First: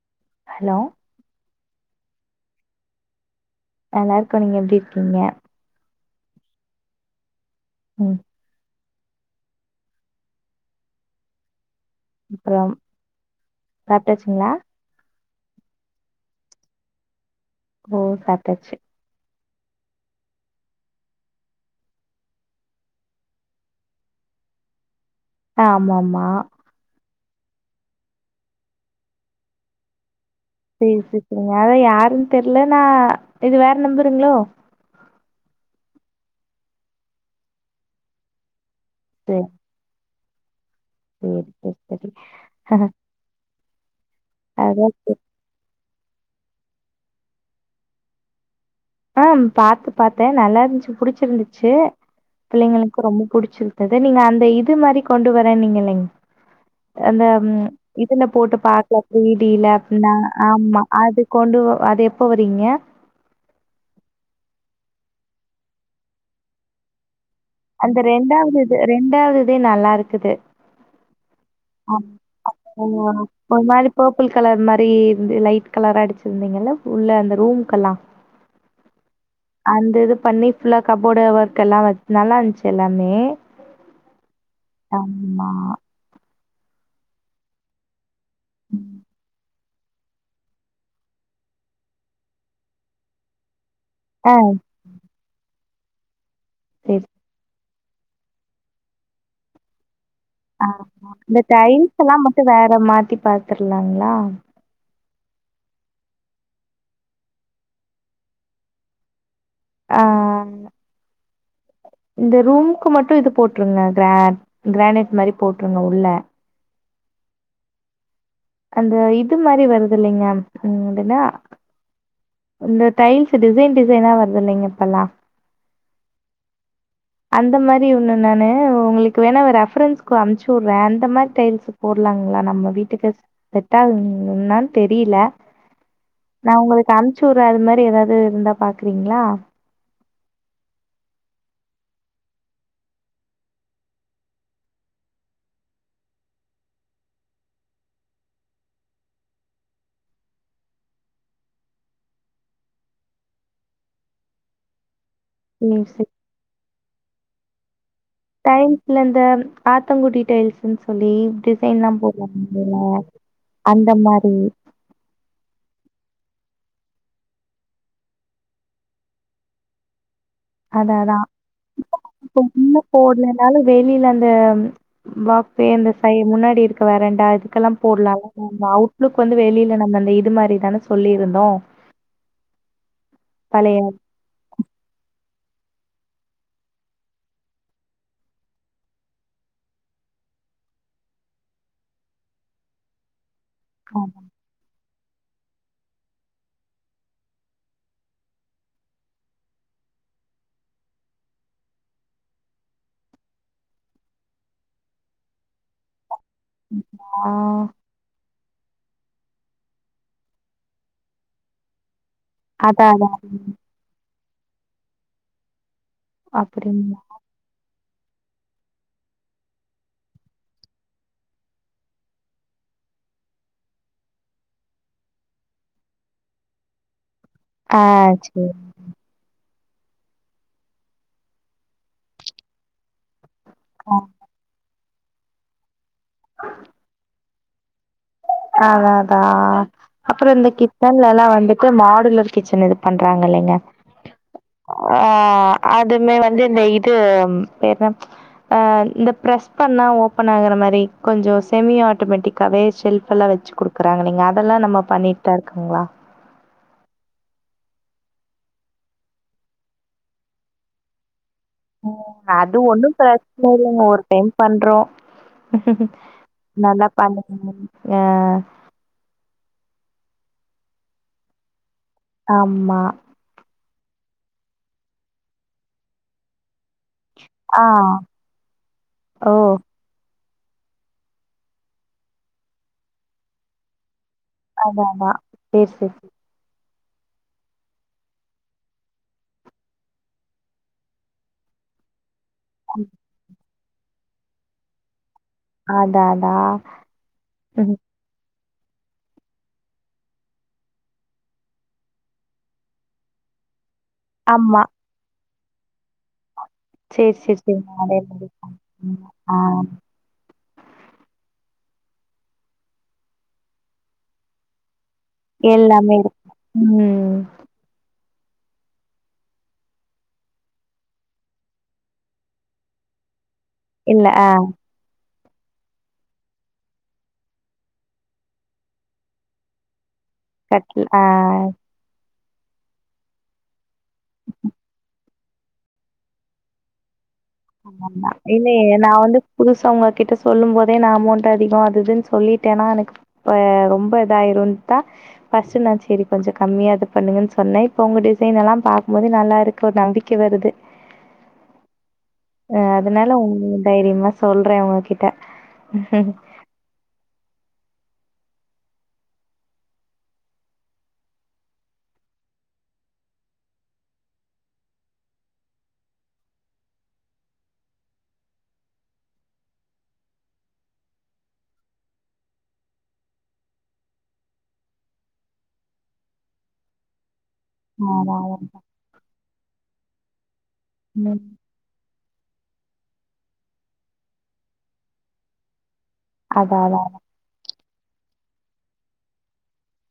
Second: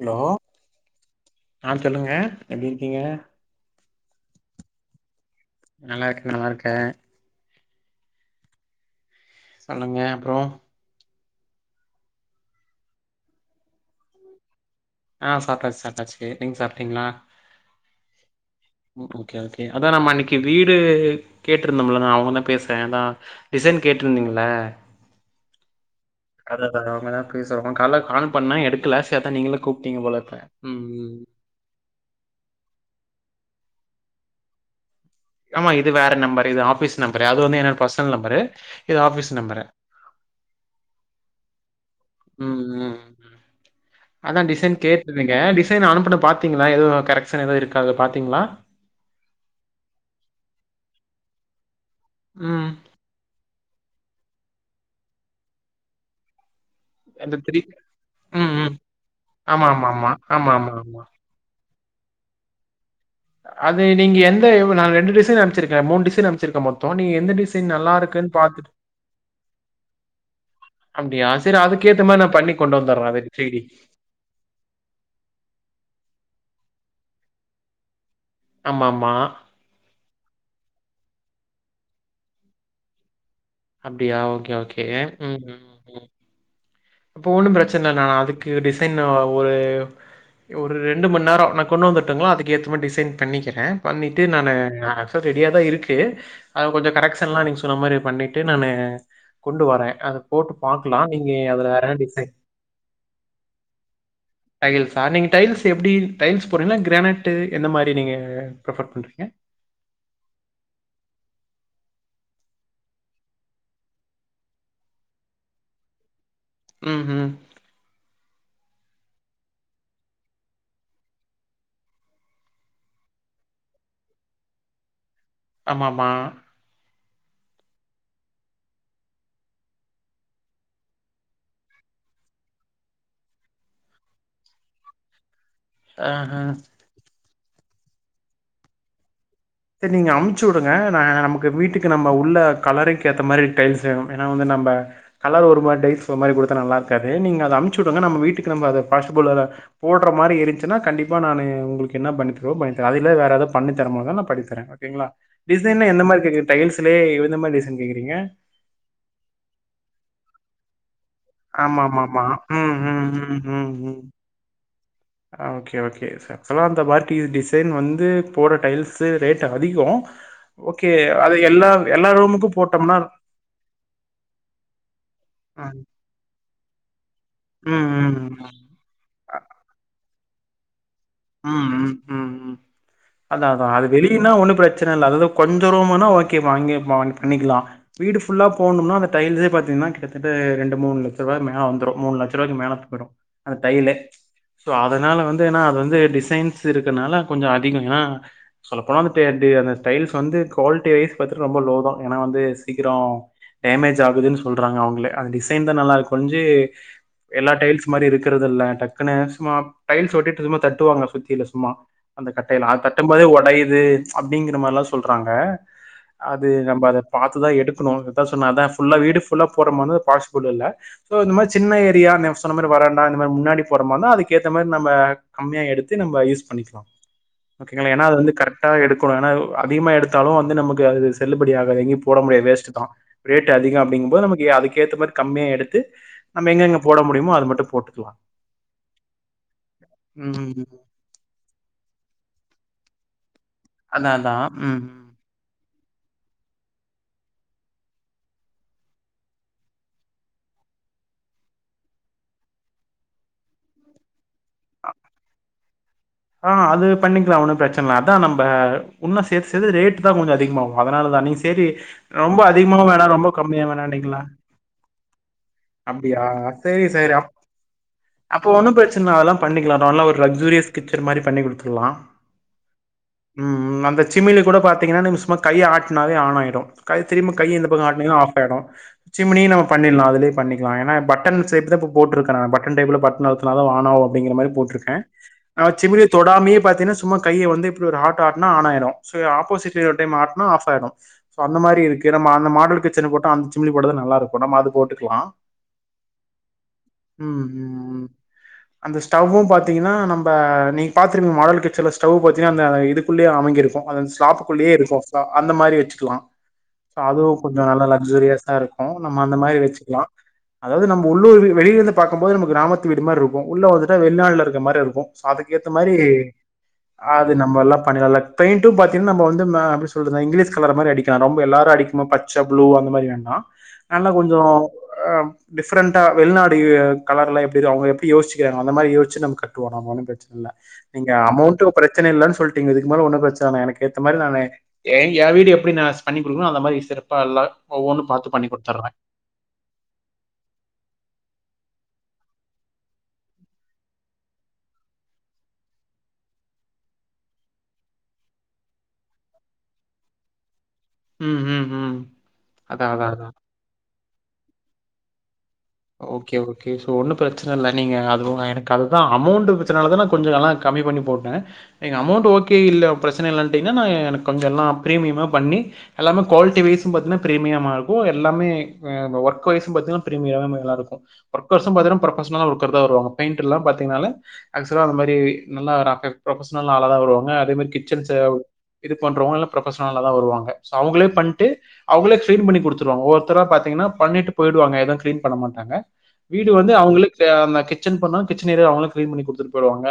Hello hello ஆன் சொல்லுங்க எப்டி இருக்கீங்க நல்லாருக்கோ நீங்க எப்டி இருக்கீங்க நல்லாருக்கே நல்லாருக்கே ம் சொல்லுங்க அப்றோ அப்புறம் சாப்டாச்சுங்ளா ஆ சாப்டாச்சு சாப்டாச்சு நீங்க சாப்ட்டீங்ளா ஓ சாப்டாச்சு ஓகே ஓகே அதா நம்ம அன்னக்கி வீடு கேட்ருந்தோம்ல நா அவுங்க தா பேசுறே அதா டிசைன் கேட்ருந்தீங்கள்ள ஆமாமா [unintelligible] கால்ல கால் பண்ணா எடுக்கல சேர்தா நீங்களெ கூப் டீங்க போலப்ப சேரி செ செரிங்க அதா யா ருன் தெர்ல நா இது வேற நம்பருங்ளோ ஆமா இது வேற நம்பரு இது ஆஃபிஸ் நம்பரு அது வந்து என்னோட பர்ஸ்னல் நம்பரு இது ஆஃபீஸ் நம்பரு உம் ம் ம் [unintelligible] ம் அதா டிசன் கேட்டுர்ந்திங்க டிஸ் து நா அனுப்புன பாத்திங்கள்ள எது கரெக்ஸன் எது இருக்கா அது பாத்தீங்களா ஆ பாத்து பாத்தே நல்லாருந்துச்சு புடுச்சுருந்துச்சு ம் பிள்ளைங்களுக்கு ரொம்ப புடுச்சிருக் அதா நீங்க அந்த இது மாரி கொண்டு வர நீங்கல்லைங் அந்த இதுல ம், போட்டு ம். பாக்கலா பிரீடில அப்படின்னா ஆமா அது கொண்டு அது எப்போ வர்ரீங்க அது நீங்க எந்த நா ரெண்டு டீசைன் அனுப்சிருக்க மூணு டிசைன் அனுப்சிருக்க மொத்தோ நீ எந்த டிசைன் நல்லா அந்த இருக்குன்னு ரெண்டாவது பார்த்துட்டு இது ரெண்டாவதுஇது நல்லா இருக்குது அப்படியா ஒரு மாரி பர்ப்பிள் கலர் மாரி லைட் கலரா அடிச்சிருந்தீங்கல்ல உள்ள அந்த ரூம்கல்லா ஆமாமா பண்ணி ஃபுல்லா கபோர்டு ஒர்க் எல்லா வெ நல்லா இருந்ச்சு எல்லாமே அப்படியா ஓகே ஓகே ம் ஆமா. ம் ம் அப்ப ஒண்ணும் பிரச்சன இல்ல நா அதுக் ஓகே டிசைன் ஒரு ஒரு ரெண்டு மண் நேரோ நா கொண்டு வந்துருட்டுங்களா அதுக்கு ஏத்த மாரி டிசைன் பண்ணிக்கிற பண்ணிட்டு ஆ நானு ஆல்சோ ரெடியாதா இருக்கு ஓகே அது கொஞ்சோ சரி. கரெக்சன் எல்லா நீங் சொ சொன்ன மாரி பண்ணிட்டு நா கொண்டுவார அது ஆமா இந்த டைல்ஸ் ல்லா மட்டு வேற மாத்தி பாத்திர்லாங்ளா சார் நீங்க டைல்ஸ் எப்படி டைல்ஸ் போடுறீங்கலா கிரானைட்டு எந்த மாரி நீங்க ப்ரிஃபர் பண்றீங்க ஆஹ் இந்த ரூம்கு மட்டு இது போட்டுருங்க கிரா கிரானைட் மாரி போட்டுருங்க உள்ள உம் ஹூம் அந்த இது மாரி வருது இல்லைங்க ம் அதென்ன இந்த டைல்ஸ் டிசைன் டிசைனா வருது இல்லைங்க இப்பெல்லா ஆமாமா அந்த மாரி ஒண்ணு நானு உங்களுக்கு வேணா ரெஃபரன்ஸ்க்கு அனுப்ச்சு விடுற அந்த மாரி டைல்ஸ் போடலாங்ளா நம்ம வீட்டுக்கு செட்டாகுமான்னு தெரியல எஹூ ப்ச்சுவிடுற அது மாரி எதாவது இருந்தா பாக்கறீங்ளா சரி நீங்க அனுப்ச்சு விடுங்க நா நமக்கு வீட்டுக்கு நம்ம உள்ள கலருக்கு ஏத்த மாரி டைல்ஸ் வேணும் ஏனா வந்து நம்ம கலர் ஒரு மாரி டைல்ஸ் ஒரு மாரி குடுத்தா நல்லாருக்காது நீங்க அத அனுப்ச்சு விடுங்க நாம வீட்டுக்கு நம்ம அத பாசிபில் போடற மாரி இருக்குனா கண்டிப்பா நானு உங்களுக்கு என்ன பண்ணித்தரவோ பண்ணித்தர அதுல வேற எதாவது பண்ணித்தர முடிஞ்சாலு பண்ணித்தர த்தர ஓகேங்ளா ம். டிசைன்ல எந்த சரி. மாரி கேக்கறீங் டைல்ஸ் ப்லே எந்த மாரி டிசைன் கே டைல்ஸ்ல இந்த ஆத்தங்குடி டைல்ஸ்னு சொல்லி டிசைன் எல்லா ஆமாமாமா. போடுறோம்ல்ல ம், ம், ம், ம், அந்த ம். மாரி ஆ ஓகே ஓகே ஆக்சுவலா அந்த பார்ட்டி டிசைன் வந்து போட டைல்ஸ் ரேட் அதிகோ ஓகே அதா அதா அது எல்லா எல்லா ரூமுக்கும் சும்மா போட்டோம்னா போனேனாலே வெளில அந்த பஃப்வே ம். அந்த சை முன்னாடி இருக் வரன் நா இதுக்கெல்லா ம், போடல ம், ம். [inaudible] அவுட்லுக் வந்து அ வெளில நம்ம இந்த இது இது மாரி தான சொல்லியிருந்தோ ம் ம் ம் ம் அதா அதா பழைய அது வெளியன்னா ஒண்ணு பிரச்சன இல்ல அததா கொஞ்சோ ரூம்ன்னா ஓகே மா இங்கயே வாங்கி பண்ணிக்கலா வீடு ஃபுல்லா போடனும்னா அந்த டைல்ஸே பாத்தீங்கன்னா கிட்டதட்ட ரெண்டு மூணு லட்ச ரூவாக்கு மேல வந்துரு மூணு லட்ச ரூவாக்கு மேல போயிடு அந்த டைலு சோ அதனால வந்து ஏன்னா அது வந்து டிசைன்ஸ் இருக்கனால கொஞ்சோ அதிகோ ஏன்னா சொல்ல போன அந்த டே டே அந்த டைல்ஸ் வந்து குவாலிட்டி வைஸ் பாத்தா ரொம்ப லோ தா ஏன்னா வந்து சீக்கிரோ டேமேஜ் ஆகுதுன்னு சொல்றாங்க அவுங்களே அந்த டிசைன் தா நல்லா இருக்கொஞ்சி எல்லா ஆ டைல்ஸ் மாரி இருக் நிக்கிறது இல்ல டக்குனு சும்மா டைல்ஸ் ஒட்டிட்டு இருக்கும்போது தட்டுவாங்க சும் சுத்தில சும்மா அந்த கட்டை எல்லா அது அதா அதா தட்டும்போதே ஒடையிது அப்டிங்கிற மாரிலா சொல்றாங்க அது நம்ம அப்டிங்களா அத பாத்துதா எடுக் குணூ அதா சொன்ன அதா ஃபுல்லா வீடு ஃபுல்லா போட்றமாந்தா பாஸ்பிள் இல்ல சோ இந் மார் சின்ன ஏரியா நே சொன்ன மாரி வராண்டா இந்த மாரி முன்னாடி போட்றமார்னா அதுக்கேத்த மாரி நம்ம கம்மியா எடுத் த்து நம்ப யூஸ் பண்ணிக்கலா ஆ ஓகேங்களா ஏனா அது வந்து சேரிக்கா கரெக்ட்டா எடுக்கோனு ஏனா ஒ அதிகமா எடுத்தாலு வந்து நமக்கு அது செல்லுபடி ஆகாது எங்கயு போடவு முடியாது வேஸ்ட்டு தா ரேட் அதிகோ அப்டிங்கும்போது நமக்கு அதுக்கு கேத்த மார் கம்மியா எடுத்து நம்ம எங்கெங்க போட முடியுமோ அது மட் டு போட்டுக்கலா தேவ தா அப்பறோ இந்த ம் கிட் பா உள்ளல்லா வந்துட்டு மாடுலர் கிச்சன் இது பண்றாங்கில்லைங்க அதா அதா ம் ம் அதுமே வந்து இந்த இது பேர் என்ன அ இந்த ப்ரஸ் பண்ணா ஓப்பன் ஆகற மாரி கொஞ்சோ செமி ஆட்டோமெட்டிக்காவே செல்ஃப் ப்பல்லா வெச்சு குடுக்கறாங்கில்லீங்க அ இதெல்லா நம்ம பண்ணீட் தா இரு குங்ளா அ அது பண்ணிக்லா ஒன்னு ப்ரச்ன்ல அதா நம்ப உன்னு சேத் சேத்து ரேட் தா கொஞ்சோ அதிகமாவு அதனாலதா நீங்க சேரி ஓ ரொம்ப அது ஒன்னு அதிகமாவும் வேணாம் ரொம்ப பிரச்சன கம்மியாவும் இல்லீங்க ஒரு வேணாம்னீங்களா டைம் பண்றோ அப்டியா சேரி நல்லா சேரி பண் அப் [inaudible] ஆ பண்ணிக்கலா அ நல்ல ஒரு லக்ஸுரீஸ் கிக்குர் மாரி பண்ணி குடுத்துட்லா ஆம்மா அந்த சிமியில் கூட பாத்தீங்கன்னா ந சும்மா கை ஆட்டினாவே ஆன் ஆகிடும் கை திரும்ப கை ஆ இந்த பக்கம் ஆட்டினா ஆஃப் ஆகிடும் ஓ சிமினி நம்ம பண்ணிடலாம் அதுல பண்ணிக்கலாம் என பட்டன் சேப் போட்டு இருக்கான் பட்டன் டைல பட்டன அழுதனாலும் ஆன் ஆகும் அப்டிங்கிற மாரி அதா போட்ருகேன் அதா சேரி சிமிலி சேரி தொடாமையே பாத்தீங்கன்னா சும்மா கையை வந்து கைய வந்து இபடி ஆட்டுனா ஆன் ஆயிரும் சோ ஆபேசிடா [inaudible] ஆப் ஆயிடும் அந்த மாரி இருக்கு [inaudible] அந்த மாடல் கிச்சுனா போட்ட அந்த [inaudible] போட்டா நல்லா இருக்கும் நம்ம அது போட்டுக்கலாம் அதான் அதா ம் அந்த ஸ்டவ்வும் பாத்தீங்கன்னா நம் இப்ப நீங்க பாத்துருப்பீங்க மாடல் கச்சில ஸ்டவ் பாத்திங்கா அந்த இதுக்குள்ளயே அமிங்கிருக்கும் அதன் ஆமா. ஸ்லாப்புக்குள்ளேயே இருக்கும் ஆ அந்த மாரி வச்சுக்கலாம் சரி, சரி, அதுவும் சரி. கொஞ்சம் நல்ல அதே மாரி. லக்சுரியஸா இருக்கும் ம். நம்ம அந்த ஆ. மாரி வச்சுக்கலாம் அதாவது நம்ம உள்ளூர் வெளில இருந்து பாக்குபோது கிராமத்து வீடு மாரி இருக்கும் உள்ள வந்துட்டு வெளிநாடுல இருக்கிற மாரி இருக்கும் சோ அதுகேத்த மாறி எல்லாமே இருக்கும். ம். அது நம்ம எல்லாம் பணிகள்லா பெயிட் டும் பாத்தீங்கா நம்ம வந்து அப்டி சொறது இங்கிலீஷ் கலர மாரி அடிக்காம் ரொம்ப எல்லாரும் அடிக்குமா பச்ச புளு அந்த மாரி வேண்டாம் இல்ல. நல்ல ஆ. கொஞ்சம் அ டிஃப்ரண்டா வெளிநாடு கலர்ல எப்டி அவங்கப்படி யோசிக்கிறாங்க அந்த மாரி யேச்சு நம்ம கட்டுவோம் பிரச்சனை இல கட்ல் ஆ நீங்க அமௌண்ட் பிரச்சனை இல சொல்லிங்க இதுக்கு மேல ஒன்னும் பிரச்சன எனக்கு மாதி ந வீடு எப்ப பண்ணி கொடுக்க அந்த மாரி சிற [inaudible] [inaudible] நான் வந்து புதுச உங்க கிட்ட சொல்லும் போதே நான் அமௌண்ட் அதிகம் இதுன்னு சொல்லிட்னா எனக்கு இப்ப ரொம்ப இதாயிரும் தான் ஃபர்ஸ்ட் நான் சரி கொஞ்சம் கம்மியா இது பண்ணுங்கன்னு சொன்னேன் இப்ப உங்க டிசைன் எல்லாம் பாகக்கும் போது நல்லா இருக்கு ஒரு நம்பிக்கை வருது ம் ம் ம் அ அதா அதா அதனால அதா உங்க தைரியமா சொல்றேன் உங்ககிட்ட ஓகே ஓகே சோ ஒண்ணு பிரச்சன பிர இல்ல நீங்க அது எனக்கு அதுதான் அமௌண்ட் பிரச்சனால தான் நான் கொஞ்சம் எல்லாம் கம்மி பண்ணி போட்டேன் நீங்க அமௌண்ட் ஓகே இல்ல பிரச்சன இல்லட்டீங்கன்னா நான் எனக்கு கொஞ்சம் எல்லாம் ப்ரீமியமாக பண்ணி எல்லாமே குவாலிட்டி வைஸ்ம் பாத்தீங்கனா ப்ரமியமாக இருக்கும் எல்லே ஒர்க் வயஸ்ம் பாத்தீங்கன்னா ப்ரீமியமாக [unintelligible] ஒர்க்கர்ஸ் பாதிங்கனா உங்களுக்கு ப்ரோபெஷனல் ஒர்க்கர்ஸ் தா வருவாங்க பெயிண்டர் லாம் பாதிங்கனாலே ஆக்சுவலா இந்த மாரி நல்லா ஒரு ப்ரோபெஷனல் ஆலா தா வருவாங்க உங்க கிச்சன்ச்ச அதான் அதான். இது பண்றோ [unintelligible] பர்சனலாதா வருவாங்க சோ அவங்களே ம். பண்ட்டு அவங்களே கிளின் பண்ணி கொடுவங்க ஒவொருத்தரா பாத்தங்கன்னா பண்ணிட்டு போயடுவாங்க ஏதும் கிளின் பண்ண மாட்டாங்க வீடு அதான் வந்து அதான். அவங்களுக் [unintelligible] கிச்சன் பண்ணா கிச்சன் ஏரியா அவங்களே கிளீன் பண்ணி குடுத்துட் போய்டுவாங்க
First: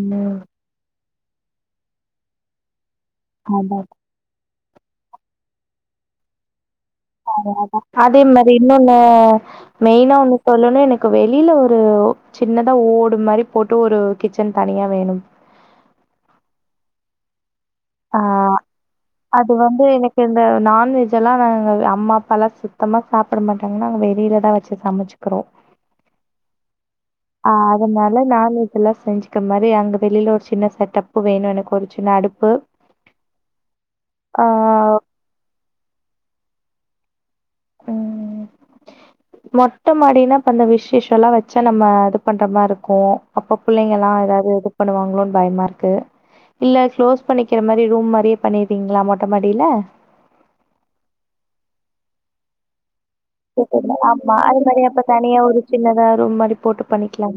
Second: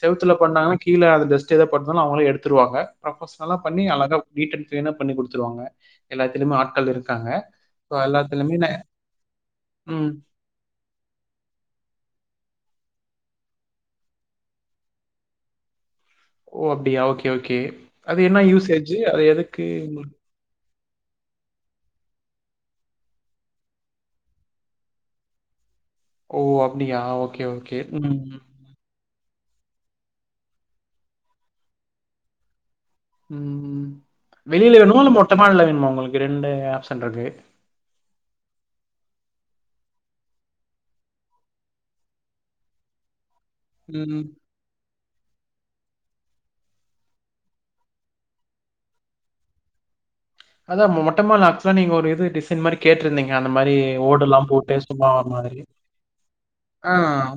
செவுத்துல பண்ணாங்கனா கீழ அது டஸ்ட் எதா பட்டுதுனாலு அவங்களே எடுத்துருவாங்க ப்ரொஃபஷனலா அதான். பண்ணி அழகா நீட்டா கீளினா பண்ணி குடுத்துருவாங்க எல்லாத்திலுமே அத அத அதே மாதிரி இன்னொன்னு ம். மெயினா ஒன்னு சொல்லனு எனக்கு வெளியில ஒரு சின்னதா ஓடு இது மாரி போட்டு ஒரு கிச்சன் தனியா வேணும் ஓ அப்படியா ஓகே ஓகே ஆ அது என்ன யூசேஜு அது எதுக்கு உங்களுக் நான் வெஜ் எல்லா நாங்க அம்மா அப்பா எல்லா சுத்தமா சாப்பிட இதெல்லாம் அம்மா அப்பா சுத்தமா சாப்பிட மாட்டாங்கன்னா நாங்க வெளியில தான் வச்சு சமைச்சுக்கிறோ ஓ அப் ஆ அதனால நான் வெஜ் எல்லா செஞ்சு இருக்க மாரி அங்க வெளியில ஒரு சின்ன செட்டப்பு வேணு எனக்கு ஒரு சின்ன அடுப்பு ம்ம் ஆ வெளியில வேணுமா இல்ல மொட்டைமாடில வேணுமா உங்களுக்கு இங்கே ரெண்டு ஆப்சென் இருக்கு ம் மொட்ட மாடினா இப்ப அந்த விசேஷோ எல்லா வச்சா நம்ம அது பண்ற மாரி இருக்கு அப்ப பிள்ளைங்க எல்லா ம். ஏதாவது இது பண்ணுவாங்களோன்னு பயமா இருக்கு இல்ல க்ளோஸ் பண்ணிக்கிற மாரி ரூம் மாரியே பண்ணிரீங்களா மொட்ட மாடியில அதான் மொட்டமாடில ஆக்சுவலா நீங்க ஒரு இது டிசைன் மாரி கேட்டுருந்தீங்க அந்த மாரி ஆமா. ஓடெல்லாம் அது போட்டு மாரி அப்ப சும்மா வர தனியா மாதிரி ஒரு சின்னதா ரூம் மாரி போட்டு ஆ பண்ணிக்கலாம்.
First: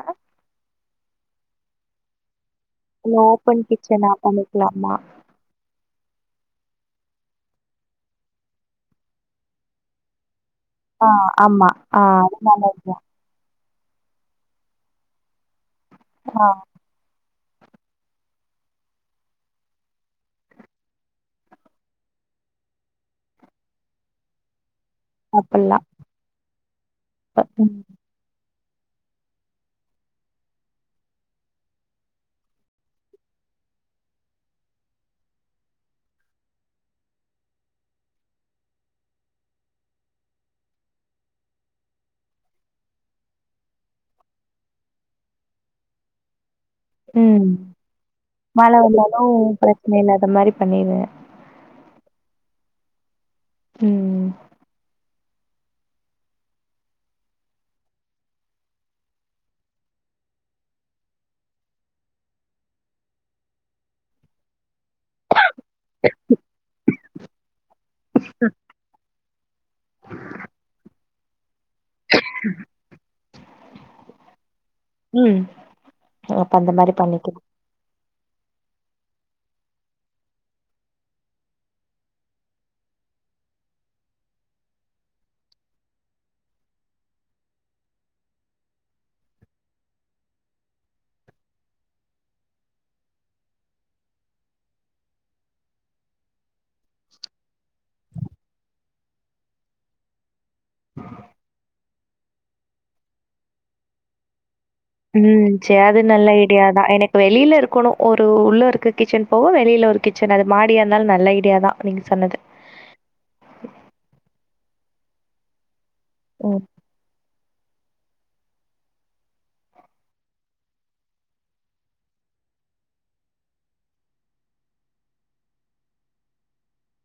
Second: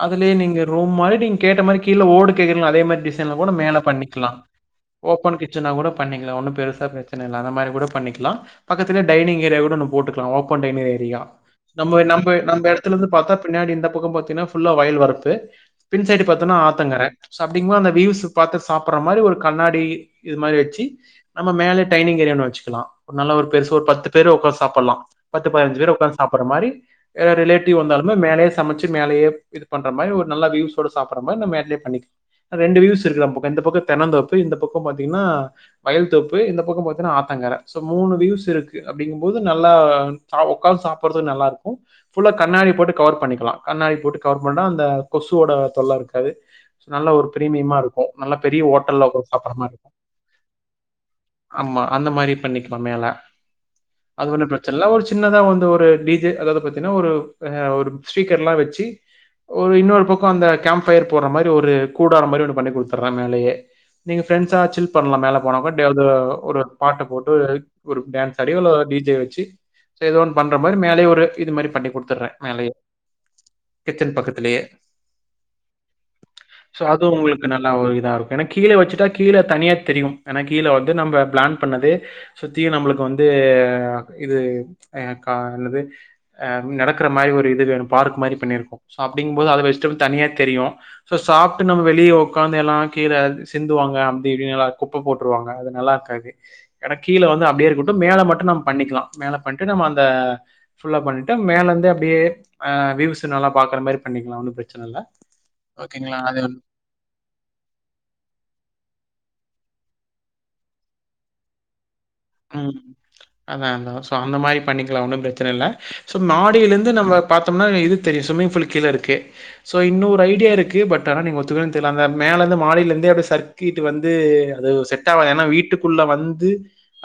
ஆ அதுலயே நீங்க ரூம் மாரி நீங்க கேட்ட மாரி கீழ ஓடு கேக்கறிங்கள அதே மாரி இல்ல டிசைன்ல கூட ஓப்பன் மேல கிச்சனா பண்ணிக்கலா பண்ணிக்கலாமா? ஓபன் கிச்சனா கூட பண்ணிக்கலா ஒண்ணு பெருசா ப்ரச் சன இல்ல அந்த மாிரி கூட பண்ணிக்கலா பக்கத்துலயே டைனிங் ஏரியா கூட ஒன்னு போட்டுக்லா ஓப் பன் டைனிங் ஆ ஏரியா ஆமா. நம்ம ஆ நம் அது நம்ப நல்லதுதான். எடத்தலருந்து பாத்தா பின்னாடி இந்த இந்த பக்கம் பாத்தினா ஃபுல்லா வயல் வரப்பு பின் சைடு ஆ பாத்தோனா ஆத்தங்கர அப்படிங்போ அந்த வியூஸ் பாத்து சாப்படற மாரி ஒரு கண்ணாடி இது மாரி வெச்சு நம்ம மேல டைனிங் ஏரியானு வெச்சுக்கலா ஒரு நல்ல ஒரு பெருசா ஒரு பத்து பேரு உக்காந்து சாப்பட்லா பத்து பதனஞ்சு அப்பல்லாம். பேரு உக்காந்து சாப்படுற மாரி ம். ரிலேட்டிவ் வந்தாலுமே மேலயே சமைச்சு மேலயே இது பண்ற மாரி ஒரு நல்ல வியூஸோட சாப்பட்ற மாரி நம்ப மேட்லயே பண்ணிக்கலா ரெண்டு வியூஸ் இருக்கு பக்கோ இந்த பக்கோ தென்னந்தோப்பு இந்த பக்கம் பாத்திங்கனா வயல் தோப்பு இந்த இந்த பக்கம் பாத்தினா ஆத்தங்கரை சோ மூணு வியூஸ் இருக்கு அப்டிங்கும்போது நல்லா சா உக்காந்து சாப்படறதுக்கு நல்லாருக்கு ஃபுல்லா கண்ணாடி போட்டு கவர் பண்ணிக்கலா கண்ணாடி போட்டு கவர் பண்ணா அந்த கொசுவோட தொல்ல இருக்காது ஸோ நல்ல ஒரு ம் பிரீமியமா இருக்கும் நல்ல பெரிய மழ ஹோட்டல்ல வந்தாலு உட்காந்து சாப்பிட்ற மாதிரி இருக்கும் ஓபன் இல்லாத மாரி பண்ணிரு ஆமா அந்த மாரி பண்ணிக்கலா மேல ம். அதொண்ணு பிரச்னை இல்ல ஒரு சின்னதா வந்து ஒரு டீஜே அதாவது பாத்தீனா ஒரு ஒரு ஸ்பீக்கர்லா வச்சு ஒரு இன்னொரு பக்கம் அந்த கேம்பயர் போற மாரி ஒரு கூடாற மாரி ஒன்னு பண்ணி குடுத்தற மேலயே, நீங்க ப்ரண்ட்ஸா சில் பண்லா மேல போன இந்த ஒரு பாட்டு போட்டு ஒரு டான்ஸ் ஆடி இல டீஜே வச்சு ஏதோ ஒன்னு பண்ற மாரி மேலயே ஒரு இது மாரி பண்ணி குடு த்ர மேலய கிச்சன் பக்கத்லயே உம் அப்ப அந்த மாரி பண்ணிக்ற எனக் கீழ வச்சிட்டா கீழ தனியாத்தெரியும் ஏனா கீழ வ து நம பிளான் பண்ணது சுத்தியும் நம்ளுக்கு வந்து இது கா என்னது அம் நடக்ற மாரி ஒரு இது வேணும் பார்க் மாறி பன்னிருக்கோம். சோ அப்டிங்கும் போது அத வச்சிட்டு தனியா தெரியும், சோ சாப்டு நம வெளிய உக்காந்து எல்லா கீழ சிந்துவாங்க அப்டி இப்டிலா குப்ப போட்ருவாங்க அத நலாருக்காது, ஏனா கீழ வந்து அப்டியே இருக்கட்டும், மேல மட்டும் நம்ம பண்ணிக்லா மேல பண்ட்டு நம்ம அந்த புல்லா பண்ணிட்டு மேலந்து அப்டியே வீவ்ஸ் நல்லா பாக்ற மாரி பண்ணிக்லாம் ஒன்னு பிரச்ச ம் சரி அது நல்ல ஐடியாதா, எனக்கு வெளில இருக்கணும் ஒரு உள்ள இருக்க கிச்சன் போக வெளில ஒரு கிச் சரி அது மாடியா இருந்தாலும் நல்ல ஐடியாதா உஹம் அதான் அதான் சோ அந்த மாரி பண்ணி க்கலா ஒன்னும் பிரச்சனல சோ ம். மாடிலருந்து நம பாத்தோம்னா இது தெரியும் ஸ்விமிங் பூல் கீழருக்கு, சோ இன்னொரு ஐடியாருக்கு, பட் ஆனா நீங்க ஒத்துக்விங்லானு தெரில, அந்த மேல இருந்து மாடில இருந்தே அப்டி சர்கிட்டு வந்து அது செட் ஆவாது ஏனா வீட்டுக்குள்ள வந்து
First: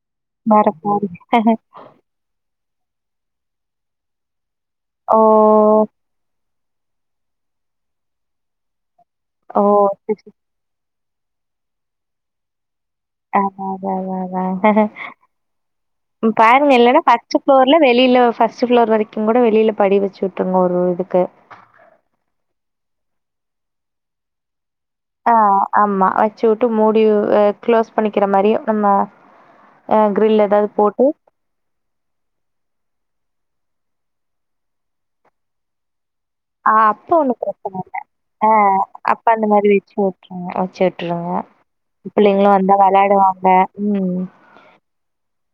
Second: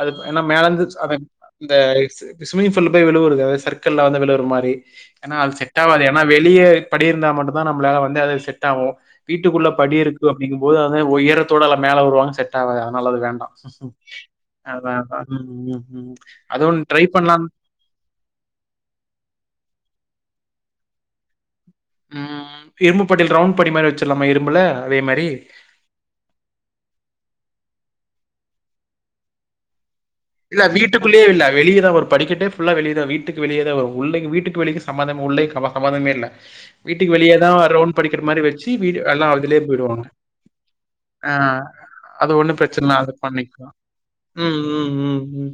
அது ஏனா வேற மேலந்து அ அ பாருங்க. அந்த இஸ் ஷ்விம்மிங் பூல்ல போயி விழுவுறது சர்க்குல்ல வந்து விழுற மாரி ஓ! ஏனா அது செட் ஆவாது ஏனா வெளிய படி இருந்தா மட்டுந்தா நம்மளால வந்து அது செட்டாகும் ஓ! வீட்டுக்குள்ள படி சரி, இருக்கு சரி. அப்டிங்கும் போது உயரத்தோட அலா மேல வருவாங்க செட் ஆவா நல்லது வேண்டா அதான், அதான், அதான், அது பாருங்க ஒண்ணு இல்லனா ட்ரை பஸ்ட் பண்ணலாம். ப்ளோர்ல வெளில பஸ்ட் ப்ளோர் வரைக்கும் கூட வெளில படி வச்சு விட் விட்றுங்க ஒரு இதுக்கு உம் இரும்புப்படில ரவுண்ட் படி மாரி வச்சிட்லாமா இரும்புல அதே மாரி. ஆஹ் ஆமா வச்சுவுட்டு மூடியு க்ளோஸ் பண்ணிக்ற மாரியு அம்மா இல்ல வீட்டுகுள்ளியே இல்ல வெளியதா வரும். படிக்கட்டே புல்லா வெளியதா வீட்டுக் வெளியதா வரும் உள்ள வீட்டுக்கு வெளிய சம்மதம் உள்ளே சம சம்மதமேல ஆஹ் அப்ப ஒண்ணும் பிரச்சன இல்ல, வச்சு ஆஹ் வீடு அப்ப எல்லாம் அந்த அதிலயே மாதிரி போயிடுவாங்க. போட்ருங்க வச்சு விட்ருங்க, ஆ அது பிள்ளைங்களும் ஒண்ணும் வந்தா பிரச்சனை விளையாடுவாங்க உம் உம் உம்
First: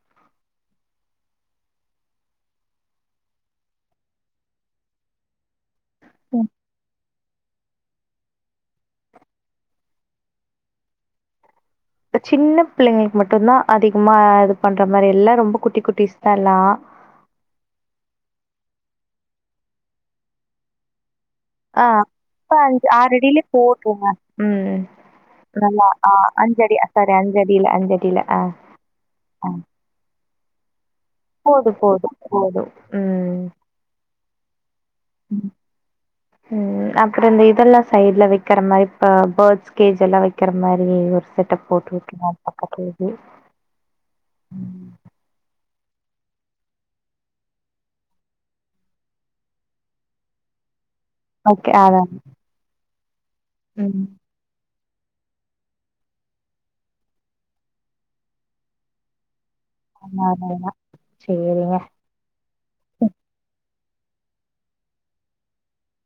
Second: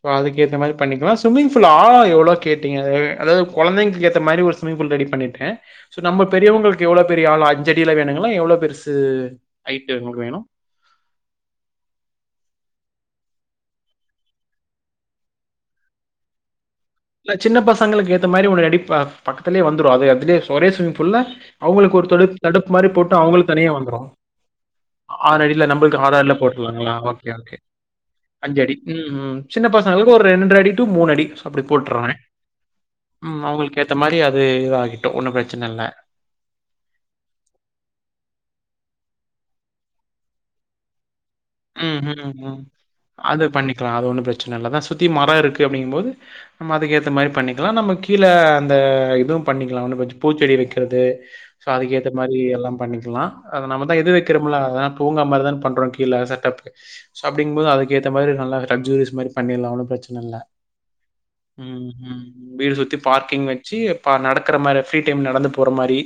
சோ அதுக்கேத்த மாரி பண்ணிக்கலா ஸ்விம்மிங்ஃபூல்ல ஆழோ எவ்ளோ கேட்டீங்க அதாவ்து கொழந்தைங்கேத்த மாரி ஒரு ஸ்விமிங்ஃபூல் ரெடி பண்ணிட்டே சோ நம்ம ம். பெரியவங்களுக்கு எவ்ளோ பெரிய ஆளா அஞ்சடில வேணுங்களா எவ்ளோ பெருசு ஐட்டு உங்களுக்கு வேணு சின்ன பிள்ளைங்ளுக் மட்டுந்தா அதிகமா ஆட் பண்ற மாரி எல்லா ரொம்ப குட்டி குட்டிஸ் தா எல்லா ல சின்ன பசங்களுக்கேத்த மாரி ஒன்னு ரெடிப் ப பக்கத்துலே வந்துரு அது அதுலே ஒரே சொரேஷன் ஃபுல்லா ஆ அவங்களுக்கு ஒரு தொடுப் அப்ப தடுப் அஞ்சு மாரி ஆறு போட்டா அடியில அவுங்களுக் தனியா வந்துரு போட்ருங்க ம் அ ஆறடில நல்லா நம்மள்க்கு ஆ ஆறர்ல்ல அஞ்சடி போட்டுர்லாங்ளா சாரி ஓகே ஓகே அஞ்சடியில அஞ்சடியில ஆ அஞ்சடி ம் ம் ஆ சின்ன பசங்களுக்கு ஒரு ரென்றடி டூ மூணடி சோ அப்டி போது போது ம் ஏற்ற மாதிரி அது இதாகிட்டோம் ஒன்றும் ம் பிரச்சனை இல்லை ம் அப்றோ இந்த இதெல்லா சைட்ல வெக்கற மாரி அ பேட்ஸ் கேஜ் எல்லா வெக்கற மாரி ஒரு செட்டப் போட்டு ம் விட்ருங்க ம் அது ம் பக்கத்துலயே அது பண்ணிக்லா அது ஒன்னு ப்ரச்சனல்ல அதா சுத்தி மரோ இருக் டு அப்டிங்கும்போது நம்ம அதுக்கேத்த மாரி பண்ணிக்கலா நம்ம கீழ அந்த இதுவு பண்ணிக்கலா ஒன்னு பிரச்ச பூச்செடி வெக்க ட்றது சோ ஓகே அதா அதுக்கேத்த மாரி எல்லா பண்ணிக்கலா அத நம்ம தா ம் எது வெக்கறமுல்ல அதலாப் பூங்கா மாரி தான பண்றோ கீழ ஏ சார் தப்ட் சோ அப்டிங் போது அதுக்கேத்த மாரி நல்லா கன்ஃபியூஸ் மாரி பண்ணிர்லா ஒன்னு ப்ரெச்சன இல்ல அதேதா சேரிங்க ம் ம் வீடு சுத்தி பார்க்கிங் வெ ச்சி ப நடக்கற மாரி ஃப்ரீ டைம் நடந்து போற மாரி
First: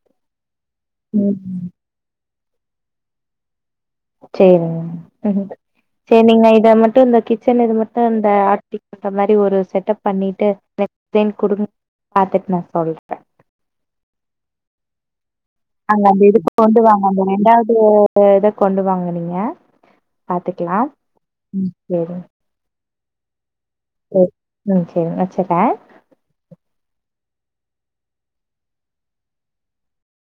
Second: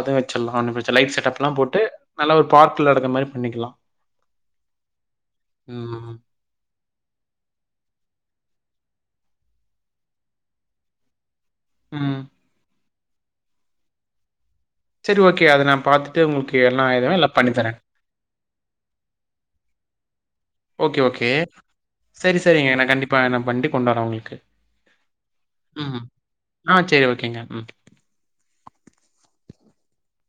அது வச்சர்லா ஒன்னு வெச் சோ லைட் ம் செட்டப்லா போட்டு நல்லா ஒரு பார்க்ல நடக்ற மாரி பண்ணிக்கலா சேரிங்க ம், சேரி நீங்க இத மட்டு இந்த கிச்சன் இது மட்டு இந்த டி பண்ற மாரி ஒரு செட்டப் பண்ணிட்டு [inaudible] குடுங் ம். பாத்துட் நா சொல் செரி ஓ அங்க அந்த இதுக்கு கொண்டு வாங்க அந்த பண்ணி ரெண்டாவ்து தரேன். இத கொண்டு வாங்க நீங்க பாத்துக்கலாம் ஓகே ஓகே ம் சேரிங்க செரி செரிங்க நா கண்டிப் ப நம் வந்ட்டு கொண்டாரே சேரி உங்களுக்கு ம் சேரிங்க வச்சுறே ம் ம் ஆ சேரி ஓ கீங்க ம்